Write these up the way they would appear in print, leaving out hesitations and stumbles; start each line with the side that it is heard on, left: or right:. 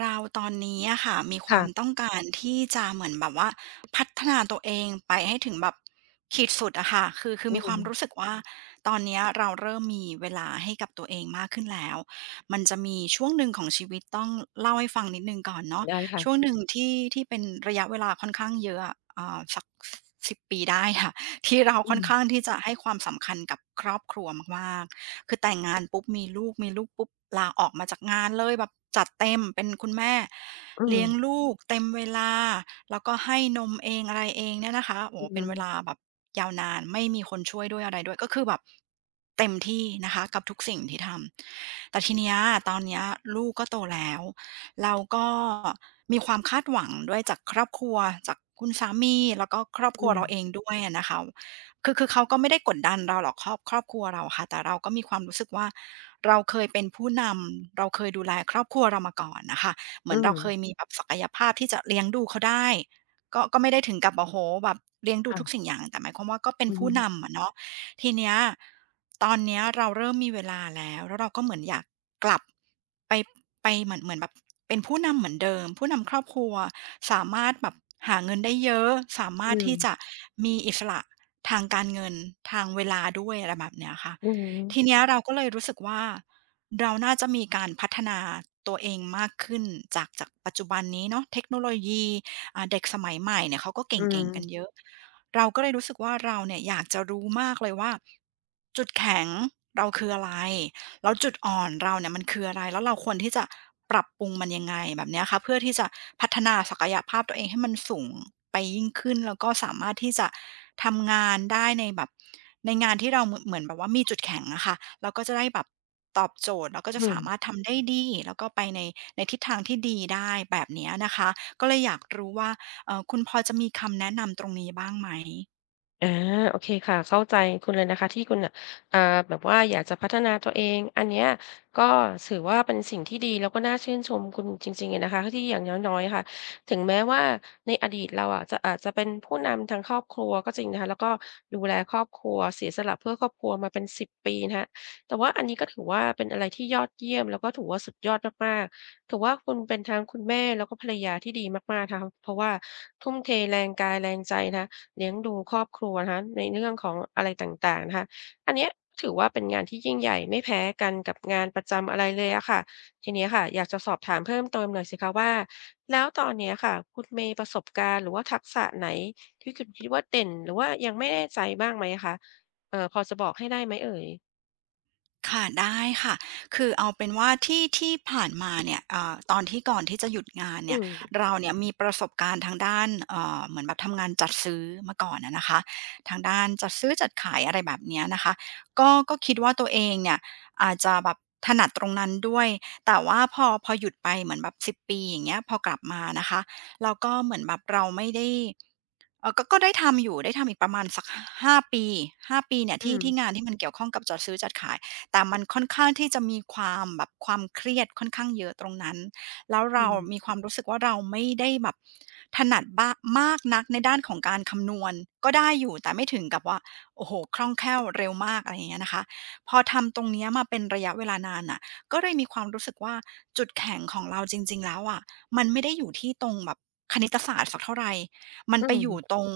right: เราตอนนี้อะค่ะมีความ
left: ค่ะ
right: ต้องการที่จะเหมือนแบบว่าพัฒนาตัวเองไปให้ถึงแบบขีดสุดอะค่ะคือ
left: อื
right: มีค
left: ม
right: วามรู้สึกว่าตอนเนี้ยเราเริ่มมีเวลาให้กับตัวเองมากขึ้นแล้วมันจะมีช่วงหนึ่งของชีวิตต้องเล่าให้ฟังนิดหนึ่งก่อนเนาะ
left: ได้
right: ช่วง
left: ค่ะ
right: หนึ่งที่เป็นระยะเวลาค่อนข้างเยอะอะสักส10 ปีได้ค่ะที่เรา
left: อื
right: ค่อน
left: ม
right: ข้างที่จะให้ความสำคัญกับครอบครัวมากๆ คือแต่งงานปุ๊บมีลูกปุ๊บลาออกมาจากงานเลยแบบจัดเต็มเป็นคุณแม่
left: อื
right: เลี้ยง
left: ม
right: ลูกเต็มเวลาแล้วก็ให้นมเองอะไรเองเนี่ยนะคะโอ้
left: อื
right: โฮ
left: อ
right: เป็
left: ฮึ
right: นเวลาแบบยาวนานไม่มีคนช่วยด้วยอะไรด้วยก็คือแบบเต็มที่นะคะกับทุกสิ่งที่ทำแต่ทีเนี้ยตอนเนี้ยลูกก็โตแล้วเราก็มีความคาดหวังด้วยจากครอบครัวจากคุณสามีแล้วก็ครอบค
left: อื
right: รัว
left: ม
right: เราเองด้วยอะนะคะ คือเขาก็ไม่ได้กดดันเราหรอกครอบครัวเราอะค่ะแต่เราก็มีความรู้สึกว่าเราเคยเป็นผู้นำเราเคยดูแลครอบครัวเรามาก่อนน่ะค่ะเห
left: อื
right: มือน
left: ม
right: เราเคยมีแบบศักยภาพที่จะเลี้ยงดูเขาได้ก็ไม่ได้ถึงกับโอ้โฮแบบเลี้ยงดูทุก
left: ค่ะ
right: สิ่งอย่างแต่หมายความว่าก็เป็น
left: อือฮึ
right: ผู้นำอะเนาะทีเนี้ยตอนเนี้ยเราเริ่มมีเวลาแล้วแล้วเราก็เหมือนอยาก กลับไปไปเหมือนแบบเป็นผู้นำเหมือนเดิมผู้นำครอบครัวสามารถแบบหาเงินได้เยอะสา
left: อื
right: มารถ
left: ม
right: ที่จะมีอิสระทางการเงินทางเวลาด้วยอะไรแบบเนี้ยค่ะ
left: อือฮึ
right: ทีเนี้ยเราก็เลยรู้สึกว่าเราน่าจะมีการพัฒนาตัวเองมากขึ้นจากปัจจุบันนี้เนาะเทคโนโลยีเด็กสมัยใหม่เนี่ยเขาก็เก
left: อื
right: ่งๆกันเย
left: ม
right: อะเราก็เลยรู้สึกว่าเราเนี่ยอยากจะรู้มากเลยว่าจุดแข็งเราคืออะไร แล้วจุดอ่อนเราเนี่ยมันคืออะไรแล้วเราควรที่จะปรับปรุงมันยังไงแบบเนี้ยค่ะเพื่อที่จะพัฒนาศักยภาพตัวเองให้มันสูงไปยิ่งขึ้นแล้วก็สามารถที่จะทำงานได้ในแบบในงานที่เราเหมือนแบบว่ามีจุดแข็งอะค่ะเราก็จะได้แบบตอบโจทย์เราก็
left: อื
right: จะสามาร
left: ม
right: ถทำได้ดีแล้วก็ไปในในทิศทางที่ดีได้แบบเนี้ยนะคะก็เลยอยากรู้ว่าคุณพอจะมีคำแนะนำตรงนี้บ้างไหม
left: อาโอเคค่ะเข้าใจคุณเลยนะคะที่คุณน่ะอ่าแบบว่าอยากจะพัฒนาตัวเองอันเนี้ยก็ถือว่าเป็นสิ่งที่ดีแล้วก็น่าชื่นชมคุณจริงๆอะนะคะที่อย่างน้อยๆค่ะถึงแม้ว่าในอดีตเราอะจะอาจจะเป็นผู้นำทางครอบครัวก็จริงนะคะแล้วก็ดูแลครอบครัวเสียสละเพื่อครอบครัวมาเป็น10ปีนะคะแต่ว่าอันนี้ก็ถือว่าเป็นอะไรที่ยอดเยี่ยมแล้วก็ถือว่าสุดยอดมากๆถือว่าคุณเป็นทั้งคุณแม่แล้วก็ภรรยาที่ดีมากๆนะคะเพราะว่าทุ่มเทแรงกายแรงใจนะคะ เลี้ยงดูครอบครัวนะคะในเรื่องของอะไรต่างๆนะคะอันเนี้ยถือว่าเป็นงานที่ยิ่งใหญ่ไม่แพ้กันกับงานประจำอะไรเลยอะค่ะทีนี้ค่ะอยากจะสอบถามเพิ่มเติมหน่อยสิคะว่าแล้วตอนเนี้ยค่ะคุณมีประสบการณ์หรือว่าทักษะไหนที่คุณคิดว่าเด่นหรือว่ายังไม่แน่ใจบ้างไหมอะคะพอจะบอกให้ได้ไหมเอ่ย
right: ค่ะได้ค่ะคือเอาเป็นว่าที่ผ่านมาเนี่ยเอ่าตอนที่ก่อนที่จะหยุดงาน
left: อื
right: เนี่ย
left: ม
right: เราเนี่ยมีประสบการณ์ทางด้านเหมือนแบบทำงานจัดซื้อมาก่อนอะนะคะทางด้านจัดซื้อจัดขายอะไรแบบเนี้ยนะคะก็คิดว่าตัวเองเนี่ยอาจจะแบบถนัดตรงนั้นด้วยแต่ว่าพอหยุดไปเหมือนแบบ10ปีอย่างเงี้ยพอกลับมานะคะแล้วก็เหมือนแบบเราไม่ได้ก็ได้ทำอยู่ได้ทำอีกประมาณสักห้าปีห้าปีเนี่ย
left: อื
right: ที่
left: ม
right: ที่งานที่มันเกี่ยวข้องกับจัดซื้อจัดขาย แต่มันค่อนข้างที่จะมีความแบบความเครียดค่อนข้างเยอะตรงนั้น แล้ว
left: อื
right: เรา
left: ม
right: มีความรู้สึกว่าเราไม่ได้แบบถนัดบ้ามากนักในด้านของการคำนวณก็ได้อยู่แต่ไม่ถึงกับว่าโอ้โฮคล่องแคล่วเร็วมากอะไรอย่างเงี้ยนะคะพอทำตรงเนี้ยมาเป็นระยะเวลานานน่ะก็เลยมีความรู้สึกว่าจุดแข็งของเราจริงๆแล้วอะมันไม่ได้อยู่ที่ตรงแบบคณิตศาสตร์สักเท่าไรมัน
left: อื
right: ไปอยู่
left: ม
right: ตรง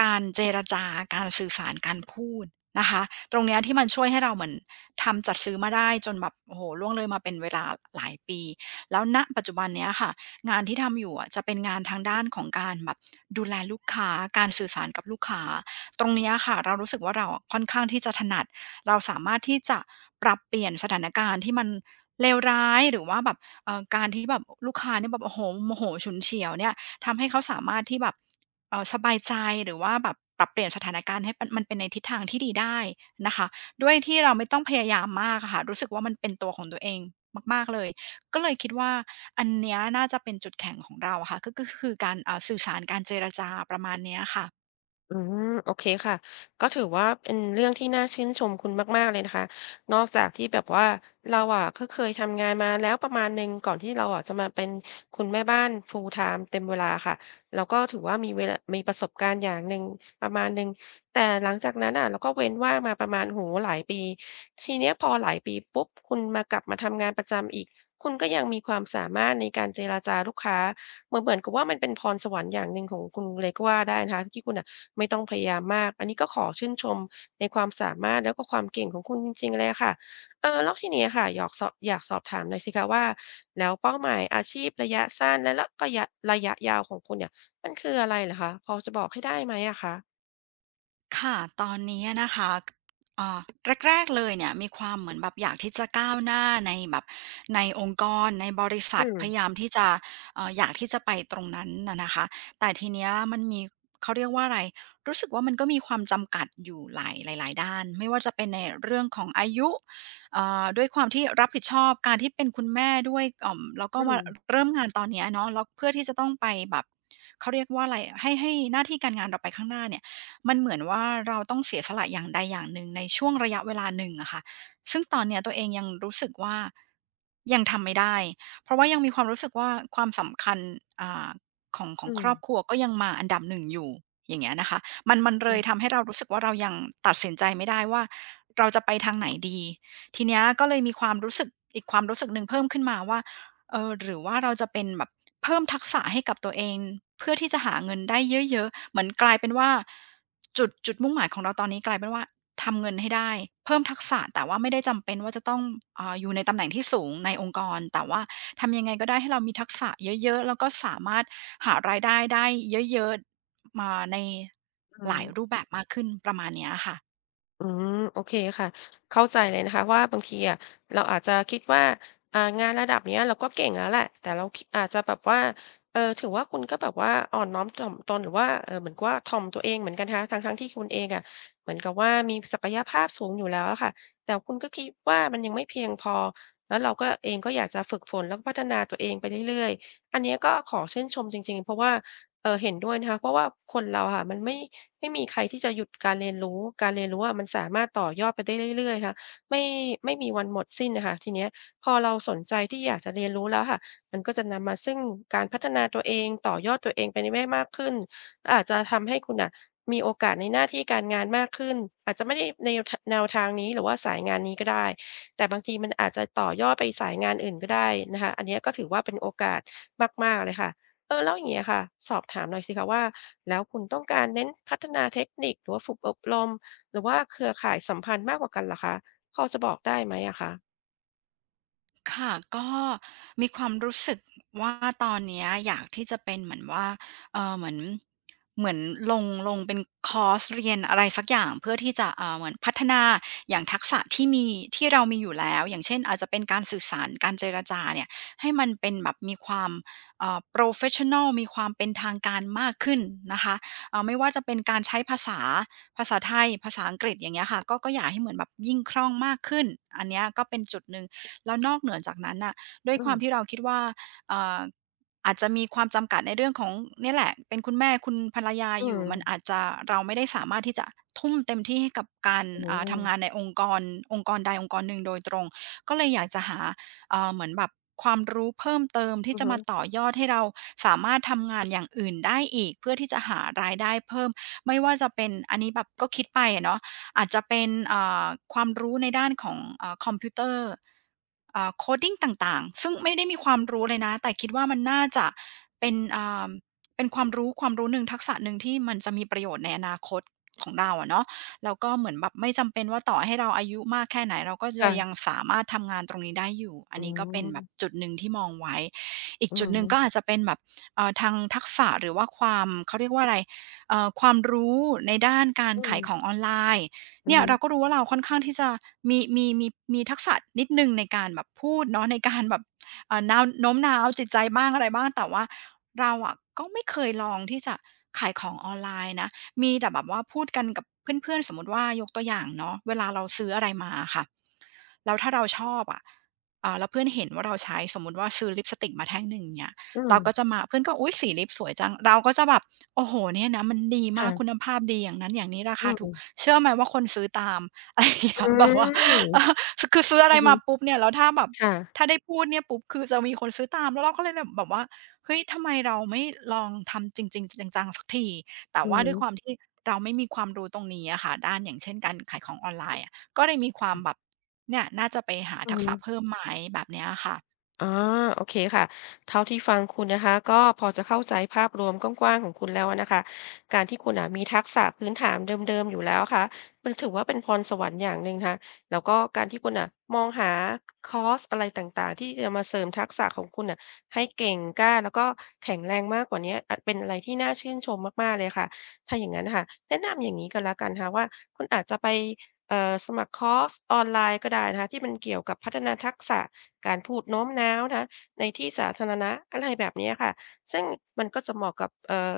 right: การเจรจาการสื่อสารการพูดนะคะตรงเนี้ยที่มันช่วยให้เราเหมือน ทำจัดซื้อมาได้จนแบบโอ้โหล่วงเลยมาเป็นเวลาหลายปีแล้วณปัจจุบันเนี้ยค่ะงานที่ทำอยู่อะจะเป็นงานทางด้านของการแบบดูแลลูกค้าการสื่อสารกับลูกค้าตรงเนี้ยค่ะเรารู้สึกว่าเราอะค่อนข้างที่จะถนัดเราสามารถที่จะปรับเปลี่ยนสถานการณ์ที่มันเลวร้ายหรือว่าแบบการที่แบบลูกค้าเนี่ยแบบโอ้โฮโมโหฉุนเฉียวเนี่ยทำให้เขาสามารถที่แบบสบายใจหรือว่าแบบปรับเปลี่ยนสถานการณ์ให้มันเป็นในทิศทางที่ดีได้นะคะ ด้วยที่เราไม่ต้องพยายามมากอะค่ะรู้สึกว่ามันเป็นตัวของตัวเองมากๆเลยก็เลยคิดว่าอันเนี้ยน่าจะเป็นจุดแข็งของเราอะค่ะก็คือการสื่อสารการเจรจาประมาณเนี้ยค่ะ
left: อืมโอเคค่ะก็ถือว่าเป็นเรื่องที่น่าชื่นชมคุณมากๆเลยนะคะนอกจากที่แบบว่าเราอะก็เคยทำงานมาแล้วประมาณหนึ่งก่อนที่เราอะจะมาเป็นคุณแม่บ้าน Full time เต็มเวลาค่ะเราก็ถือว่ามีเวลามีประสบการณ์อย่างหนึ่งประมาณหนึ่งแต่หลังจากนั้นน่ะเราก็เว้นว่างมาประมาณโอ้โฮหลายปีทีเนี้ยพอหลายปีปุ๊บคุณมากลับมาทำงานประจำอีกคุณก็ยังมีความสามารถในการเจรจาลูกค้าเหมือนเหมือนกับว่ามันเป็นพรสวรรค์อย่างหนึ่งของคุณเลยก็ว่าได้นะคะที่คุณอ่ะ ไม่ต้องพยายามมาก อันนี้ก็ขอชื่นชมในความสามารถแล้วก็ความเก่งของคุณจริงๆเลยอะค่ะ เออแล้วทีนี้ค่ะหยอกสอบอยากสอบถามหน่อยสิคะว่าแล้วเป้าหมายอาชีพระยะสั้นและและระยะระยะยาวของคุณเนี่ยมันคืออะไรเหรอคะ พอจะบอกให้ได้ไหมอะคะ
right: ค่ะ ตอนนี้นะคะเอ่าแรกๆเลยเนี่ยมีความเหมือนแบบอยากที่จะก้าวหน้าในแบบในองค์กรในบริษั
left: อื
right: ท
left: ม
right: พยายามที่จะอยากที่จะไปตรงนั้นนะคะแต่ทีเนี้ยมันมีเขาเรียกว่าอะไรรู้สึกว่ามันก็มีความจำกัดอยู่หลายๆด้าน ไม่ว่าจะเป็นในเรื่องของอายุด้วยความที่รับผิดชอบการที่เป็นคุณแม่ด้วยอ่อมแล้วก็
left: อื
right: มา
left: ม
right: เริ่มงานตอนเนี้ยเนาะแล้วเพื่อที่จะต้องไปแบบเขาเรียกว่าอะไรให้หน้าที่การงานเราไปข้างหน้าเนี่ย มันเหมือนว่าเราต้องเสียสละอย่างใดอย่างหนึ่งในช่วงระยะเวลาหนึ่งอะค่ะซึ่งตอนเนี้ยตัวเองยังรู้สึกว่ายังทำไม่ได้ เพราะว่ายังมีความรู้สึกว่าความสำคัญอ่าของขอ
left: อื
right: ง
left: ม
right: ครอบครัวก็ยังมาอันดับหนึ่งอยู่อย่างเงี้ยนะคะมัน
left: อื
right: เลย
left: อ
right: ทำให้เรารู้สึกว่าเรายังตัดสินใจไม่ได้ว่าเราจะไปทางไหนดี ทีเนี้ยก็เลยมีความรู้สึกอีกความรู้สึกหนึ่งเพิ่มขึ้นมาว่า เออหรือว่าเราจะเป็นแบบเพิ่มทักษะให้กับตัวเองเพื่อที่จะหาเงินได้เยอะๆเหมือนกลายเป็นว่าจุดมุ่งหมายของเราตอนนี้กลายเป็นว่าทำเงินให้ได้เพิ่มทักษะแต่ว่าไม่ได้จำเป็นว่าจะต้องอยู่ในตำแหน่งที่สูงในองค์กรแต่ว่าทำยังไงก็ได้ให้เรามีทักษะเยอะๆแล้วก็สามารถหารายได้ได้เยอะๆมาใน
left: อื
right: หลาย
left: ม
right: รูปแบบมากขึ้นประมาณเนี้ยค่ะ
left: อืมโอเคค่ะเข้าใจเลยนะคะว่าบางทีอะเราอาจจะคิดว่างานระดับเนี้ยเราก็เก่งแล้วแหละแต่เราคดอาจจะแบบว่าเออถือว่าคุณก็แบบว่าอ่อนน้อมถ่อมตนหรือว่าเออเหมือนกับว่าถ่อมตัวเองเหมือนกันนะคะทั้งทงที่คุณเองอะเหมือนกับว่ามีศักยภาพสูงอยู่แล้วอะค่ะแต่คุณก็คิดว่ามันยังไม่เพียงพอแล้วเราก็เองก็อยากจะฝึกฝนแล้วก็พัฒนาตัวเองไปเรื่อยๆอันเนี้ยก็ขอชื่นชมจริงๆเพราะว่าเออเห็นด้วยนะคะเพราะว่าคนเราค่ะมันไม่ ไม่มีใครที่จะหยุดการเรียนรู้การเรียนรู้อะมันสามารถต่อยอดไปได้เรื่อยๆค่ะไม่ไม่มีวันหมดสิ้นน่ะค่ะทีเนี้ยพอเราสนใจที่อยากจะเรียนรู้แล้วค่ะมันก็จะนำมาซึ่งการพัฒนาตัวเองต่อยอดตัวเองไปในได้มากขึ้นอาจจะทำให้คุณน่ะมีโอกาสในหน้าที่การงานมากขึ้น อาจจะไม่ได้แนวทแนวทางนี้หรือว่าสายงานนี้ก็ได้ แต่บางทีมันอาจจะต่อยอดไปสายงานอื่นก็ได้นะคะอันเนี้ยก็ถือว่าเป็นโอกาสมากๆเลยค่ะ เออแล้วอย่างเงี้ยค่ะสอบถามหน่อยสิคะว่าแล้วคุณต้องการเน้นพัฒนาเทคนิคหรือว่าฝึกอบรมหรือว่าเครือข่ายสัมพันธ์มากกว่ากันเหรอคะพอจะบอกได้ไหมอะคะ
right: ค่ะก็มีความรู้สึกว่าตอนเนี้ยอยากที่จะเป็นเหมือนว่าเอ่อเหมือนเหมือนลงเป็นคอร์สเรียนอะไรสักอย่างเพื่อที่จะเอ่าเหมือนพัฒนาอย่างทักษะที่มีที่เรามีอยู่แล้วอย่างเช่นอาจจะเป็นการสื่อสารการเจรจาเนี่ยให้มันเป็นแบบมีความโพรเฟสชันนัลมีความเป็นทางการมากขึ้นนะคะไม่ว่าจะเป็นการใช้ภาษาภาษาไทยภาษาอังกฤษอย่างเงี้ยค่ะก็อยากให้เหมือนแบบยิ่งคล่องมากขึ้นอันเนี้ยก็เป็นจุดหนึ่ง แล้วนอกเหนือจากนั้นน่ะด้วย
left: อื
right: ค
left: ม
right: วามที่เราคิดว่าเอ่าอาจจะมีความจำกัดในเรื่องของเนี่ยแหละเป็นคุณแม่คุณภรรยา
left: อื
right: อยู่
left: ม
right: มันอาจจะเราไม่ได้สามารถที่จะทุ่มเต็มที่ให้กับการ
left: อื
right: ทำงานใน
left: ม
right: องค์กรองค์กรใดองค์กรหนึ่งโดยตรงก็เลยอยากจะหาเหมือนแบบความรู้เพิ่มเติม
left: อื
right: ที่
left: อ
right: จะ
left: ฮึ
right: มาต่อยอดให้เราสามารถทำงานอย่างอื่นได้อีกเพื่อที่จะหารายได้เพิ่มไม่ว่าจะเป็นอันนี้แบบก็คิดไปอะเนาะ อาจจะเป็นความรู้ในด้านของคอมพิวเตอร์โคด coding ต่างๆซึ่งไม่ได้มีความรู้เลยนะแต่คิดว่ามันน่าจะเป็นเป็นความรู้หนึ่งทักษะหนึ่งที่มันจะมีประโยชน์ในอนาคตของเราอะเนาะแล้วก็เหมือนแบบไม่จำเป็นว่าต่อให้เราอายุมากแค่ไหนเราก็จะยัง
left: ค่ะ
right: สามารถทำงานตรงนี้ได้อยู่อั
left: อื
right: นนี้ก็เป็น
left: ม
right: แบบจุดหนึ่งที่มองไว้อีก
left: อื
right: จุ
left: อ
right: ดหนึ่
left: ฮึ
right: งก็อาจจะเป็นแบบทางทักษะหรือว่าความเขาเรียกว่าอะไรความรู้ในด้านการ
left: อืม
right: ขายของออนไลน์
left: อือ
right: เนี่ย
left: ฮึ
right: เราก็รู้ว่าเราค่อนข้างที่จะมีมีมีมีทักษะนิดหนึ่งในการแบบพูดเนาะในการแบบเอ่าน้าวโน้มน้าวจิตใจบ้างอะไรบ้างแต่ว่าเราอะก็ไม่เคยลองที่จะขายของออนไลน์นะมีแต่แบบว่าพูดกันกับเพื่อนๆสมมติว่ายกตัวอย่างเนาะเวลาเราซื้ออะไรมาค่ะ แล้วถ้าเราชอบอะแล้วเพื่อนเห็นว่าเราใช้สมมุติว่าซื้อลิปสติกมาแท่งหนึ่งอย่างเงี้ย
left: อืม
right: เราก็จะมาเพื่อนก็อุ๊ยสีลิปสวยจังเราก็จะแบบโอ้โฮเนี่ยนะมันดีมากคุ
left: ค่ะ
right: ณภาพดีอย่างนั้นอย่างนี้รา
left: อื
right: คา
left: ม
right: ถูกเชื่อไหมว่าคนซื้อตาม อะไรอย่าง
left: อื
right: เงี้ยแบบว่า
left: ม
right: เออคือซื้ออะ
left: อื
right: ไร
left: อฮึ
right: มาปุ๊บเนี่ยแล้วถ้าแบบ
left: ค่ะ
right: ถ้าได้พูดเนี่ยปุ๊บคือจะมีคนซื้อตามแล้วเราก็เลยแบบว่าเฮ้ยทำไมเราไม่ลองทำจริงๆจังๆสักทีแต่
left: อือ
right: ว่า
left: ฮึ
right: ด้วยความที่เราไม่มีความรู้ตรงนี้อะค่ะด้านอย่างเช่นการขายของออนไลน์อะ ก็เลยมีความแบบเนี่ยน่าจะไปหา
left: อือ
right: ทัก
left: ฮึ
right: ษะเพิ่มไหมแบบเนี้ยค่ะ
left: อ๋อโอเคค่ะเท่าที่ฟังคุณนะคะก็พอจะเข้าใจภาพรวมกว้างๆของคุณแล้วนะคะการที่คุณอ่ะมีทักษะพื้นฐานเดิมๆอยู่แล้วค่ะมันถือว่าเป็นพรสวรรค์อย่างหนึ่งนะคะแล้วก็การที่คุณอ่ะมองหาคอร์สอะไรต่างๆที่จะมาเสริมทักษะของคุณอ่ะให้เก่งกล้าแล้วก็แข็งแรงมากกว่านี้อ่ะเป็นอะไรที่น่าชื่นชมมากๆเลยค่ะถ้าอย่างนั้นนะค่ะแนะนำอย่างนี้กันละกันค่ะว่าคุณอาจจะไป สมัครคอร์สออนไลน์ก็ได้นะคะที่มันเกี่ยวกับพัฒนาทักษะการพูดโน้มน้าวนะคะในที่สาธารณะอะไรแบบเนี้ยค่ะซึ่งมันก็จะเหมาะกับ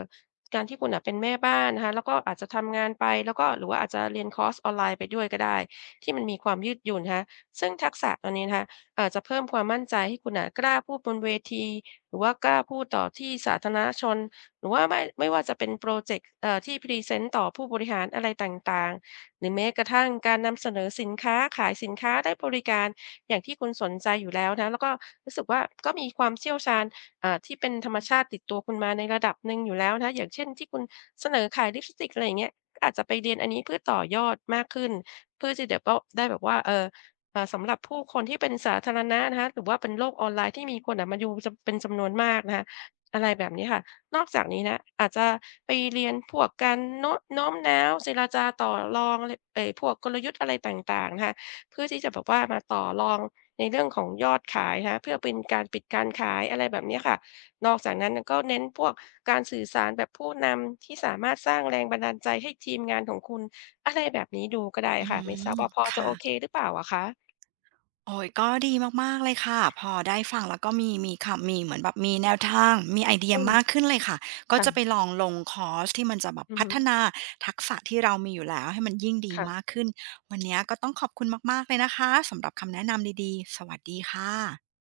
left: การที่คุณน่ะเป็นแม่บ้านนะคะแล้วก็อาจจะทำงานไปแล้วก็หรือว่าอาจจะเรียนคอร์สออนไลน์ไปด้วยก็ได้ที่มันมีความยืดหยุ่นนะคะซึ่งทักษะตัวนี้นะคะจะเพิ่มความมั่นใจให้คุณน่ะกล้าพูดบนเวทีหรือว่ากล้าพูดต่อที่สาธารณชนหรือว่าไม่ว่าจะเป็นพรอเจกต์ที่พรีเซนต์ต่อผู้บริหารอะไรต่างๆ หรือแม้กระทั่งการนำเสนอสินค้าขายสินค้าได้บริการอย่างที่คุณสนใจอยู่แล้วนะแล้วก็รู้สึกว่าก็มีความเชี่ยวชาญที่เป็นธรรมชาติติดตัวคุณมาในระดับหนึ่งอยู่แล้วนะอย่างเช่นที่คุณเสนอขายลิปสติกอะไรอย่างเงี้ยก็อาจจะไปเรียนอันนี้เพื่อต่อยอดมากขึ้นเพื่อที่เดี๋ยวก็ได้แบบว่าเออสำหรับผู้คนที่เป็นสาธารณะนะคะหรือว่าเป็นโลกออนไลน์ที่มีคนอ่ะมาดูจะเป็นจำนวนมากนะคะอะไรแบบนี้ค่ะ นอกจากนี้นะอาจจะไปเรียนพวกการโน้มน้าวเจรจาต่อรองอะไรเออพวกกลยุทธ์อะไรต่างๆนะคะเพื่อที่จะแบบว่ามาต่อรองในเรื่องของยอดขายนะคะเพื่อเป็นการปิดการขายอะไรแบบเนี้ยค่ะนอกจากนั้นน่ะก็เน้นพวกการสื่อสารแบบผู้นำที่สามารถสร้างแรงบันดาลใจให้ทีมงานของคุณอะไรแบบนี้ดูก็ได้
right: อื
left: ค่ะไม่ทราบ
right: ม
left: ว่าพอจะโอ
right: ค่ะ
left: เคหรือเปล่าอะคะ
right: โอ้โฮก็ดีมากๆเลยค่ะ พอได้ฟังแล้วก็มีคำมีเหมือนแบบมีแนวทาง มีไอเดีย
left: อื
right: มาก
left: ม
right: ขึ้นเลยค่ะ ก็จะไป
left: ค่ะ
right: ลองลงคอร์สที่มันจะแบบ
left: อือ
right: พั
left: ฮึ
right: ฒนาทักษะที่เรามีอยู่แล้วให้มันยิ่งดีมาก
left: ค่ะ
right: ขึ้น วันเนี้ยก็ต้องขอบคุณมากๆเลยนะคะสำหรับคำแนะนำดีๆ สวัสดีค่ะ